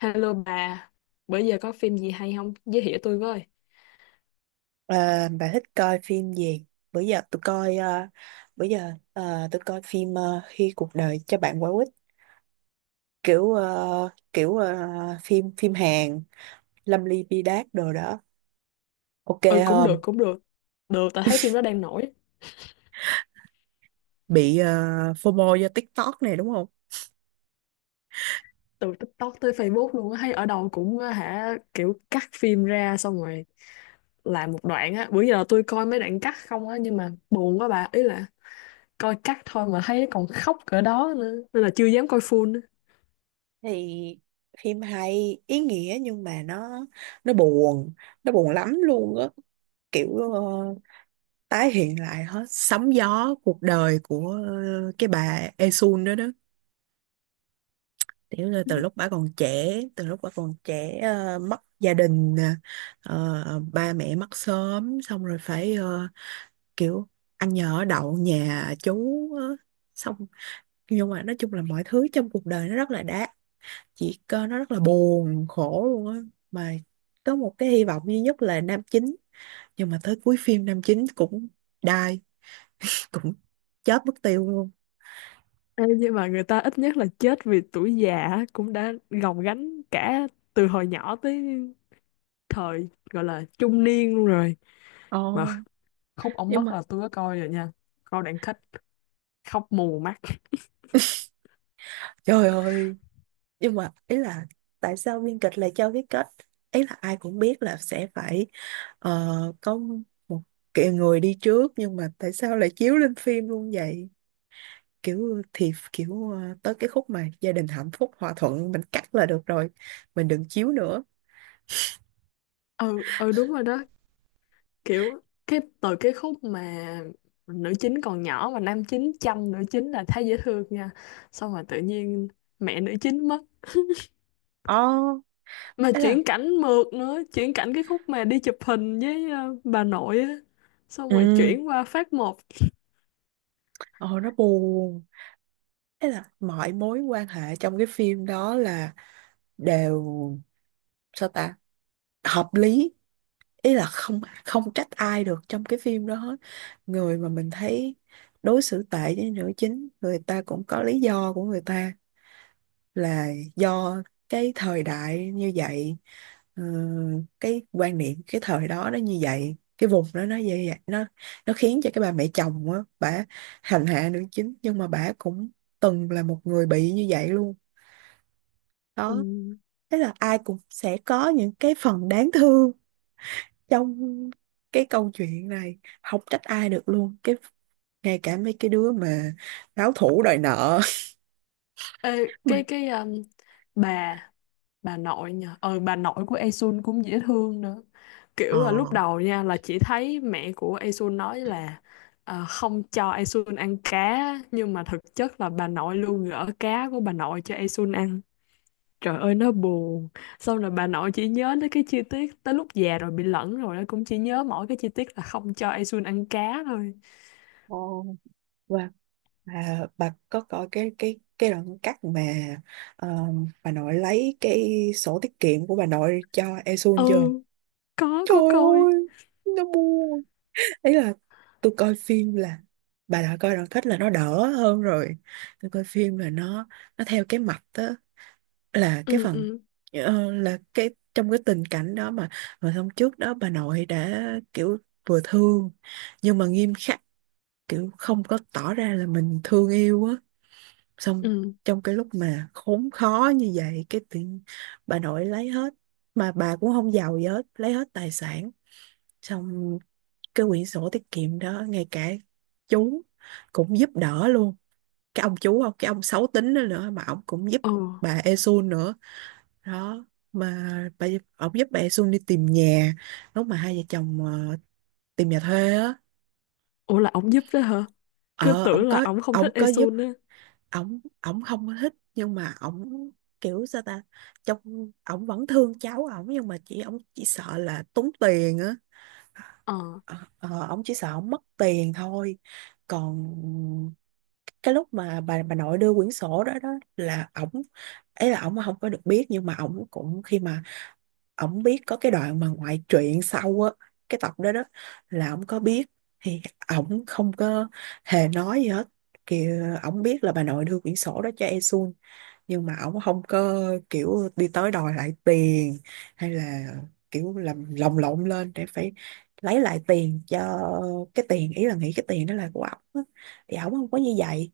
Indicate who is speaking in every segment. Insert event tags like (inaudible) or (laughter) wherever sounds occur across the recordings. Speaker 1: Hello bà, bữa giờ có phim gì hay không? Giới thiệu tôi với.
Speaker 2: Ờ, bà thích coi phim gì? Bữa giờ tôi coi bữa giờ tôi coi phim Khi cuộc đời cho bạn quả quýt, kiểu ờ, kiểu ờ, phim phim Hàn, Lâm Ly Bi Đát đồ đó. Ok
Speaker 1: Ừ, cũng được,
Speaker 2: không?
Speaker 1: cũng được. Được, tao thấy phim đó đang nổi.
Speaker 2: Bị FOMO do TikTok này đúng không?
Speaker 1: Từ TikTok tới Facebook luôn á, thấy ở đâu cũng á hả, kiểu cắt phim ra xong rồi làm một đoạn á. Bữa giờ tôi coi mấy đoạn cắt không á, nhưng mà buồn quá bà. Ý là coi cắt thôi mà thấy còn khóc cỡ đó nữa. Nên là chưa dám coi full nữa.
Speaker 2: Thì phim hay, ý nghĩa nhưng mà nó, nó buồn, nó buồn lắm luôn á. Kiểu, tái hiện lại hết. Sóng gió cuộc đời của cái bà Esun đó đó. Tiểu là từ lúc bà còn trẻ, từ lúc bà còn trẻ, mất gia đình, nè, ba mẹ mất sớm, xong rồi phải, kiểu ăn nhờ ở đậu nhà chú, ờ, xong, nhưng mà nói chung là mọi thứ trong cuộc đời nó rất là đã, chỉ có nó rất là buồn khổ luôn á, mà có một cái hy vọng duy nhất là nam chính, nhưng mà tới cuối phim nam chính cũng die, cũng chết mất tiêu luôn.
Speaker 1: Ê, nhưng mà người ta ít nhất là chết vì tuổi già á, cũng đã gồng gánh cả từ hồi nhỏ tới thời gọi là trung niên luôn rồi, mà
Speaker 2: Ồ,
Speaker 1: khúc ống
Speaker 2: nhưng
Speaker 1: mất
Speaker 2: mà
Speaker 1: là tôi có coi rồi nha, coi đoạn kết khóc mù mắt.
Speaker 2: trời ơi, nhưng mà ý là tại sao biên kịch lại cho cái kết, ý là ai cũng biết là sẽ phải, có một kiểu người đi trước, nhưng mà tại sao lại chiếu lên phim luôn vậy? Kiểu thì kiểu, tới cái khúc mà gia đình hạnh phúc hòa thuận mình cắt là được rồi, mình đừng chiếu nữa.
Speaker 1: Ừ, đúng rồi đó. Kiểu cái từ cái khúc mà nữ chính còn nhỏ mà nam chính chăm nữ chính là thấy dễ thương nha, xong rồi tự nhiên mẹ nữ chính mất,
Speaker 2: Ồ,
Speaker 1: mà
Speaker 2: ấy là
Speaker 1: chuyển cảnh mượt nữa, chuyển cảnh cái khúc mà đi chụp hình với bà nội á, xong rồi
Speaker 2: ừ,
Speaker 1: chuyển qua phát một.
Speaker 2: ồ nó buồn. Ấy là mọi mối quan hệ trong cái phim đó là đều, sao ta, hợp lý. Ý là không, không trách ai được trong cái phim đó hết. Người mà mình thấy đối xử tệ với nữ chính, người ta cũng có lý do của người ta, là do cái thời đại như vậy. ờ, cái quan niệm cái thời đó nó như vậy, cái vùng đó nó như vậy, nó khiến cho cái bà mẹ chồng á, bà hành hạ nữ chính nhưng mà bà cũng từng là một người bị như vậy luôn
Speaker 1: Ừ.
Speaker 2: đó. Thế là ai cũng sẽ có những cái phần đáng thương trong cái câu chuyện này, không trách ai được luôn, cái ngay cả mấy cái đứa mà báo thủ đòi nợ.
Speaker 1: Ê,
Speaker 2: (laughs) Mà
Speaker 1: cái bà bà nội nha, bà nội của Esun cũng dễ thương nữa.
Speaker 2: ờ,
Speaker 1: Kiểu là lúc đầu nha là chỉ thấy mẹ của Esun nói là không cho Esun ăn cá, nhưng mà thực chất là bà nội luôn gỡ cá của bà nội cho Esun ăn. Trời ơi nó buồn. Xong rồi bà nội chỉ nhớ tới cái chi tiết, tới lúc già rồi bị lẫn rồi nó cũng chỉ nhớ mỗi cái chi tiết là không cho Esun ăn cá thôi.
Speaker 2: Ồ, và bà có coi cái cái đoạn cắt mà ờ, bà nội lấy cái sổ tiết kiệm của bà nội cho Esun
Speaker 1: Ừ,
Speaker 2: chưa?
Speaker 1: có
Speaker 2: Trời
Speaker 1: có coi.
Speaker 2: ơi, nó buồn. Ý là tôi coi phim là, bà đã coi đoạn kết là nó đỡ hơn rồi. Tôi coi phim là nó theo cái mạch đó, là cái
Speaker 1: Ừ
Speaker 2: phần
Speaker 1: ừ
Speaker 2: là cái trong cái tình cảnh đó mà hôm trước đó bà nội đã kiểu vừa thương nhưng mà nghiêm khắc, kiểu không có tỏ ra là mình thương yêu á, xong
Speaker 1: ừ
Speaker 2: trong cái lúc mà khốn khó như vậy cái tự nhiên bà nội lấy hết, mà bà cũng không giàu gì hết, lấy hết tài sản, xong cái quyển sổ tiết kiệm đó, ngay cả chú cũng giúp đỡ luôn, cái ông chú không, cái ông xấu tính đó nữa mà ông cũng giúp
Speaker 1: ừ.
Speaker 2: bà Esun nữa đó. Mà bà, ổng giúp bà Xuân đi tìm nhà, lúc mà hai vợ chồng tìm nhà thuê á.
Speaker 1: Ủa, là ổng giúp đó hả? Cứ
Speaker 2: Ờ ổng
Speaker 1: tưởng là
Speaker 2: có,
Speaker 1: ổng không
Speaker 2: ổng
Speaker 1: thích
Speaker 2: có giúp.
Speaker 1: Esun á.
Speaker 2: Ổng ổng không có thích nhưng mà ổng kiểu sao ta, trong ổng vẫn thương cháu ổng nhưng mà chỉ ổng chỉ sợ là tốn tiền á.
Speaker 1: Ờ,
Speaker 2: Ờ, ờ, ổng chỉ sợ ổng mất tiền thôi, còn cái lúc mà bà nội đưa quyển sổ đó đó, là ổng, ấy là ổng không có được biết nhưng mà ổng cũng khi mà ổng biết, có cái đoạn mà ngoại truyện sau á, cái tập đó đó là ổng có biết, thì ổng không có hề nói gì hết, kiểu ổng biết là bà nội đưa quyển sổ đó cho Esun nhưng mà ổng không có kiểu đi tới đòi lại tiền, hay là kiểu làm lồng lộn lên để phải lấy lại tiền, cho cái tiền, ý là nghĩ cái tiền đó là của ổng á. Thì ổng không có như vậy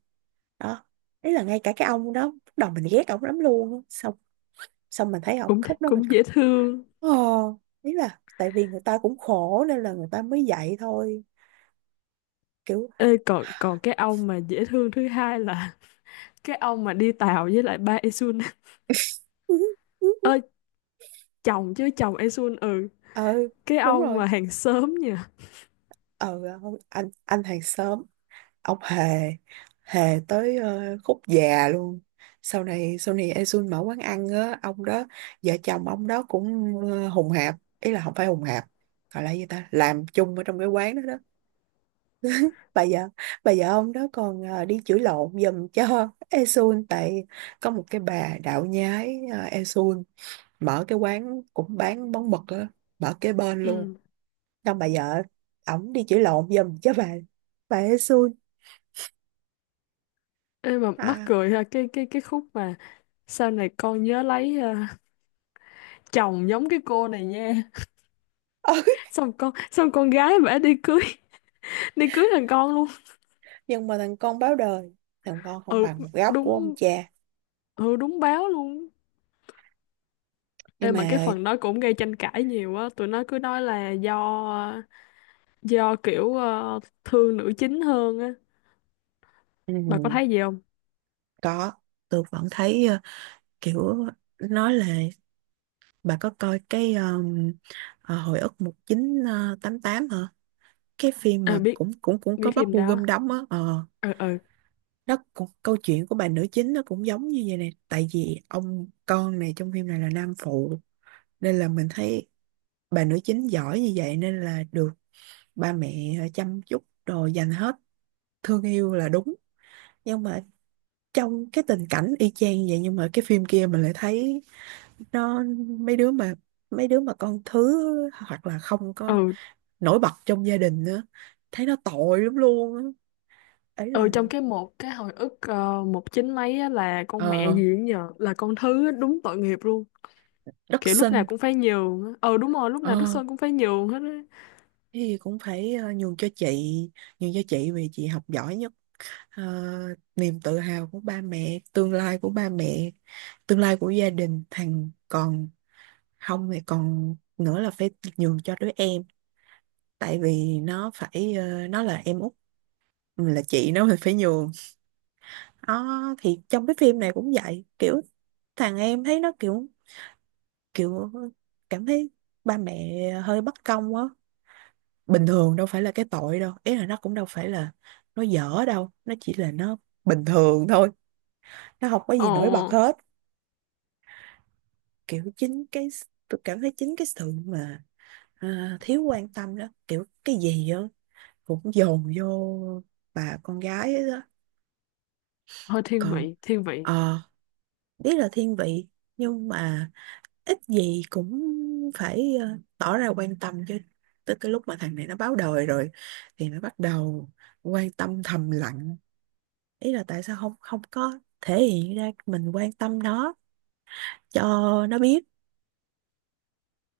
Speaker 2: đó. Ý là ngay cả cái ông đó lúc đầu mình ghét ổng lắm luôn á. Xong xong mình thấy ổng
Speaker 1: cũng
Speaker 2: khúc đó mình,
Speaker 1: cũng dễ thương.
Speaker 2: Ờ, ý là tại vì người ta cũng khổ nên là người ta mới dạy thôi kiểu.
Speaker 1: Ê, còn còn cái ông mà dễ thương thứ hai là (laughs) cái ông mà đi tàu với lại ba Esun.
Speaker 2: (laughs)
Speaker 1: (laughs) Ơi, chồng, chứ chồng Esun. Ừ,
Speaker 2: Ờ
Speaker 1: cái
Speaker 2: đúng
Speaker 1: ông
Speaker 2: rồi.
Speaker 1: mà hàng xóm nha.
Speaker 2: Ờ không, anh hàng xóm, ông Hề, Hề tới khúc già luôn. Sau này sau này Esun mở quán ăn á, ông đó, vợ chồng ông đó cũng hùng hạp, ý là không phải hùng hạp, gọi là gì ta, làm chung ở trong cái quán đó đó. Bà vợ, bà vợ ông đó còn đi chửi lộn giùm cho Esun tại có một cái bà đạo nhái, uh, mở cái quán cũng bán món mực á, mở kế bên luôn.
Speaker 1: Ừ.
Speaker 2: Xong bà vợ ổng đi chữa lộn giùm cho bà ấy xui
Speaker 1: Ê, mà mắc
Speaker 2: à.
Speaker 1: cười ha, cái khúc mà sau này con nhớ lấy chồng giống cái cô này nha,
Speaker 2: (laughs)
Speaker 1: (laughs) xong con, xong con gái bả đi cưới (laughs) đi cưới thằng con luôn.
Speaker 2: Nhưng mà thằng con báo đời, thằng con không
Speaker 1: Ừ
Speaker 2: bằng một góc của ông
Speaker 1: đúng,
Speaker 2: cha.
Speaker 1: ừ đúng, báo luôn. Ê,
Speaker 2: Nhưng
Speaker 1: mà cái
Speaker 2: mà
Speaker 1: phần đó cũng gây tranh cãi nhiều á, tụi nó cứ nói là do kiểu thương nữ chính hơn á.
Speaker 2: ừ,
Speaker 1: Bà có thấy gì không?
Speaker 2: có, tôi vẫn thấy kiểu, nói là bà có coi cái hồi ức một chín tám tám hả, cái phim
Speaker 1: Ờ
Speaker 2: mà
Speaker 1: biết,
Speaker 2: cũng cũng cũng
Speaker 1: biết
Speaker 2: có Park
Speaker 1: phim
Speaker 2: Bo
Speaker 1: đó.
Speaker 2: Gum đóng á. Ờ,
Speaker 1: Ờ ờ.
Speaker 2: nó cũng câu chuyện của bà nữ chính nó cũng giống như vậy nè, tại vì ông con này trong phim này là nam phụ nên là mình thấy bà nữ chính giỏi như vậy nên là được ba mẹ chăm chút đồ dành hết, thương yêu là đúng. Nhưng mà trong cái tình cảnh y chang như vậy nhưng mà cái phim kia mình lại thấy nó, mấy đứa mà, mấy đứa mà con thứ hoặc là không
Speaker 1: Ờ
Speaker 2: có nổi bật trong gia đình nữa, thấy nó tội lắm luôn á. Ấy
Speaker 1: ờ,
Speaker 2: là
Speaker 1: trong cái một cái hồi ức một chín mấy á, là con mẹ
Speaker 2: ờ,
Speaker 1: gì cũng nhờ là con thứ á, đúng tội nghiệp luôn.
Speaker 2: đất
Speaker 1: Kiểu lúc nào
Speaker 2: sinh.
Speaker 1: cũng phải nhường á. Ờ đúng rồi, lúc nào Đức
Speaker 2: Ờ
Speaker 1: Sơn cũng phải nhường hết á.
Speaker 2: thì cũng phải nhường cho chị, nhường cho chị vì chị học giỏi nhất. Ờ, niềm tự hào của ba mẹ, tương lai của ba mẹ, tương lai của gia đình, thằng còn, không thì còn nữa là phải nhường cho đứa em, tại vì nó phải nó là em út, mình là chị nó, mình phải nhường. Đó thì trong cái phim này cũng vậy, kiểu thằng em thấy nó kiểu, kiểu cảm thấy ba mẹ hơi bất công á. Bình thường đâu phải là cái tội đâu, ý là nó cũng đâu phải là nó dở đâu, nó chỉ là nó bình thường thôi, nó không có
Speaker 1: Ờ.
Speaker 2: gì nổi bật hết. Kiểu chính cái tôi cảm thấy chính cái sự mà, à, thiếu quan tâm đó, kiểu cái gì đó cũng dồn vô bà con gái ấy đó.
Speaker 1: Hơi thiên
Speaker 2: Còn
Speaker 1: vị, thiên vị.
Speaker 2: ờ, biết là thiên vị nhưng mà ít gì cũng phải tỏ ra quan tâm chứ. Tới cái lúc mà thằng này nó báo đời rồi thì nó bắt đầu quan tâm thầm lặng. Ý là tại sao không, không có thể hiện ra mình quan tâm nó cho nó biết.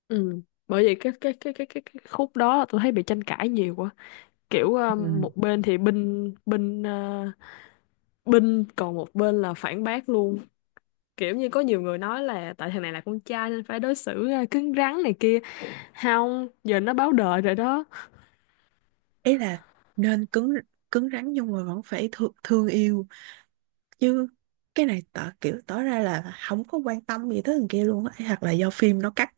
Speaker 1: Ừ, bởi vậy cái khúc đó tôi thấy bị tranh cãi nhiều quá. Kiểu
Speaker 2: Ừ.
Speaker 1: một bên thì binh binh ờ, binh, còn một bên là phản bác luôn. Kiểu như có nhiều người nói là tại thằng này là con trai nên phải đối xử à, cứng rắn này kia, không giờ nó báo đời rồi đó.
Speaker 2: Ý là nên cứng, cứng rắn nhưng mà vẫn phải thương, thương yêu chứ. Cái này tỏ kiểu tỏ ra là không có quan tâm gì tới thằng kia luôn á, hoặc là do phim nó cắt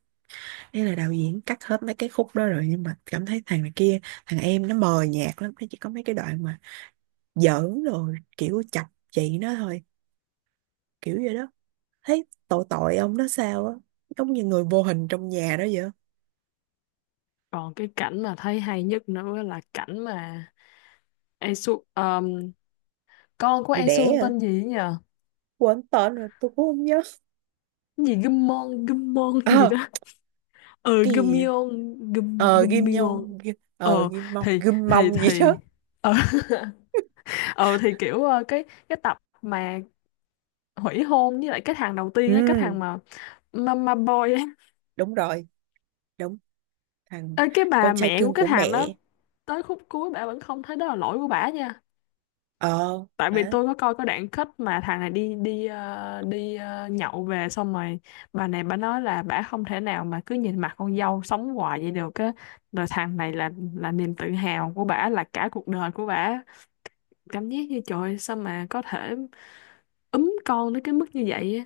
Speaker 2: hay là đạo diễn cắt hết mấy cái khúc đó rồi, nhưng mà cảm thấy thằng này kia, thằng em nó mờ nhạt lắm, nó chỉ có mấy cái đoạn mà giỡn rồi kiểu chọc chị nó thôi, kiểu vậy đó. Thấy tội tội ông nó sao á, giống như người vô hình trong nhà đó vậy.
Speaker 1: Còn cái cảnh mà thấy hay nhất nữa là cảnh mà Esu con của
Speaker 2: Đi đẻ
Speaker 1: Esu
Speaker 2: à,
Speaker 1: tên gì ấy nhờ?
Speaker 2: quên tên rồi tôi cũng không nhớ.
Speaker 1: Cái gì Gummon Gummon gì
Speaker 2: À,
Speaker 1: đó. Ừ,
Speaker 2: cái gì vậy?
Speaker 1: Gummion.
Speaker 2: Ờ ghim
Speaker 1: Gummion.
Speaker 2: Nhông, Kim-,
Speaker 1: Ờ
Speaker 2: ờ ghim Mông, ghim Mông gì
Speaker 1: thì
Speaker 2: đó.
Speaker 1: ờ (laughs) Ờ thì kiểu cái tập mà hủy hôn với lại cái thằng đầu
Speaker 2: Ừ
Speaker 1: tiên á, cái thằng mà mama boy á.
Speaker 2: đúng rồi, đúng, thằng
Speaker 1: Ê, cái bà
Speaker 2: con trai
Speaker 1: mẹ của
Speaker 2: cưng
Speaker 1: cái
Speaker 2: của
Speaker 1: thằng đó,
Speaker 2: mẹ.
Speaker 1: tới khúc cuối bả vẫn không thấy đó là lỗi của bả nha.
Speaker 2: Ờ
Speaker 1: Tại vì
Speaker 2: bả,
Speaker 1: tôi có coi cái đoạn kết mà thằng này đi đi ờ, nhậu về xong rồi bà này bà nói là bả không thể nào mà cứ nhìn mặt con dâu sống hoài vậy được á, rồi thằng này là niềm tự hào của bả, là cả cuộc đời của bả. Cảm giác như trời ơi, sao mà có thể ấm con đến cái mức như vậy á,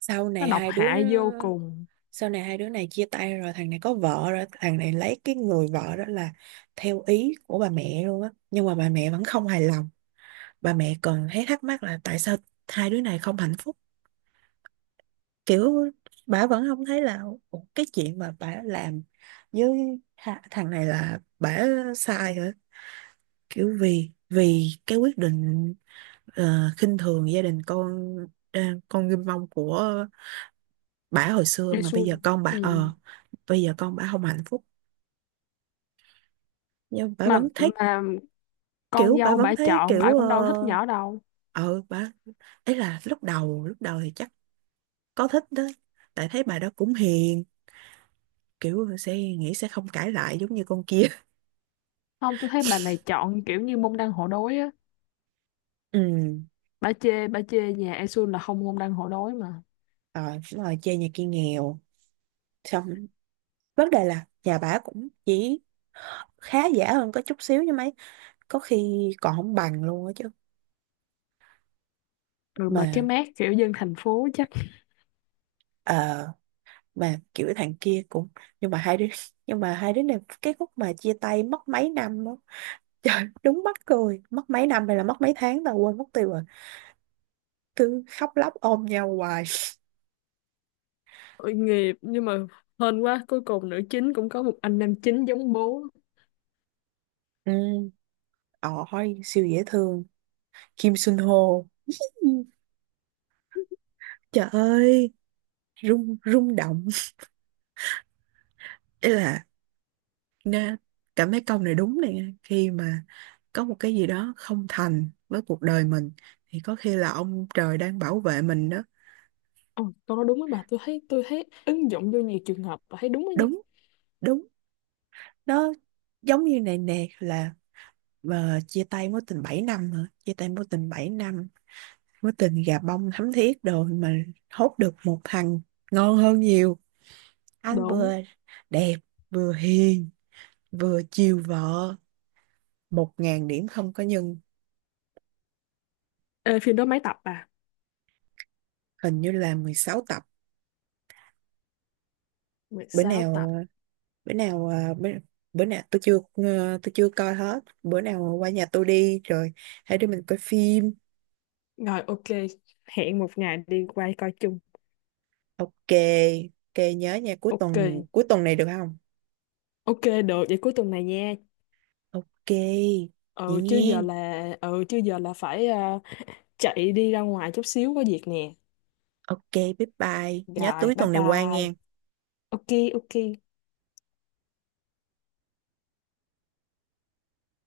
Speaker 2: sau
Speaker 1: nó
Speaker 2: này
Speaker 1: độc
Speaker 2: hai đứa,
Speaker 1: hại vô cùng.
Speaker 2: sau này hai đứa này chia tay rồi, thằng này có vợ rồi, thằng này lấy cái người vợ đó là theo ý của bà mẹ luôn á, nhưng mà bà mẹ vẫn không hài lòng. Bà mẹ còn thấy thắc mắc là tại sao hai đứa này không hạnh phúc, kiểu bà vẫn không thấy là "Ủa, cái chuyện mà bà làm với thằng này là bà sai hả?" Kiểu vì vì cái quyết định khinh thường gia đình con, ờ, con ghim mông của bà hồi xưa, mà bây
Speaker 1: Jaisun.
Speaker 2: giờ con bà
Speaker 1: Ừ.
Speaker 2: ờ, bây giờ con bà không hạnh phúc nhưng bà
Speaker 1: mà
Speaker 2: vẫn thấy
Speaker 1: mà con
Speaker 2: kiểu, bà
Speaker 1: dâu
Speaker 2: vẫn
Speaker 1: bả
Speaker 2: thấy
Speaker 1: chọn, bả
Speaker 2: kiểu ờ,
Speaker 1: cũng đâu thích nhỏ đâu.
Speaker 2: ờ bà, ấy là lúc đầu, lúc đầu thì chắc có thích đó, tại thấy bà đó cũng hiền, kiểu sẽ nghĩ sẽ không cãi lại giống như con kia.
Speaker 1: Không, tôi thấy bà này chọn kiểu như môn đăng hộ đối á,
Speaker 2: Ừ,
Speaker 1: bà chê nhà An là không môn đăng hộ đối mà.
Speaker 2: rồi đúng rồi, chơi nhà kia nghèo, xong vấn đề là nhà bà cũng chỉ khá giả hơn có chút xíu như mấy, có khi còn không bằng luôn á chứ.
Speaker 1: Rồi mà cái
Speaker 2: Mà
Speaker 1: mác kiểu dân thành phố chắc.
Speaker 2: ờ, mà kiểu thằng kia cũng, nhưng mà hai đứa (laughs) nhưng mà hai đứa này cái khúc mà chia tay mất mấy năm đó. (laughs) Trời đúng mắc cười, mất mấy năm hay là mất mấy tháng tao quên mất tiêu rồi, cứ khóc lóc ôm nhau hoài.
Speaker 1: Tội nghiệp, nhưng mà hên quá, cuối cùng nữ chính cũng có một anh nam chính giống bố.
Speaker 2: Ừ, ôi siêu dễ thương, Kim Sun Ho. Ừ, trời ơi, rung, rung động. Ý là nghe cảm thấy câu này đúng này nha. Khi mà có một cái gì đó không thành với cuộc đời mình thì có khi là ông trời đang bảo vệ mình đó.
Speaker 1: Ồ, câu nói đúng với bà. Tôi thấy, tôi thấy ứng dụng vô nhiều trường hợp và thấy đúng đó nha.
Speaker 2: Đúng, đúng. Nó giống như này nè, là mà chia tay mối tình 7 năm hả, chia tay mối tình 7 năm, mối tình gà bông thắm thiết đồ mà hốt được một thằng ngon hơn nhiều, anh
Speaker 1: Đúng.
Speaker 2: vừa đẹp, vừa hiền, vừa chiều vợ, 1000 điểm không có nhân.
Speaker 1: Ê, phim đó mấy tập à?
Speaker 2: Hình như là 16 tập.
Speaker 1: mười
Speaker 2: Bữa
Speaker 1: sáu tập
Speaker 2: nào, bữa nào à, bữa, bữa nào tôi chưa tôi chưa coi hết, bữa nào qua nhà tôi đi rồi hai đứa mình coi phim.
Speaker 1: Rồi ok, hẹn một ngày đi quay coi chung.
Speaker 2: Ok, ok, nhớ nha, cuối
Speaker 1: Ok
Speaker 2: tuần, cuối tuần này được không?
Speaker 1: ok, được vậy cuối tuần này nha.
Speaker 2: Ok, vậy nghe.
Speaker 1: Ừ chứ giờ là phải chạy đi ra ngoài chút xíu có việc nè.
Speaker 2: Ok, bye bye, nhớ
Speaker 1: Rồi
Speaker 2: túi
Speaker 1: bye
Speaker 2: tuần này qua
Speaker 1: bye.
Speaker 2: nghe.
Speaker 1: Ok ok.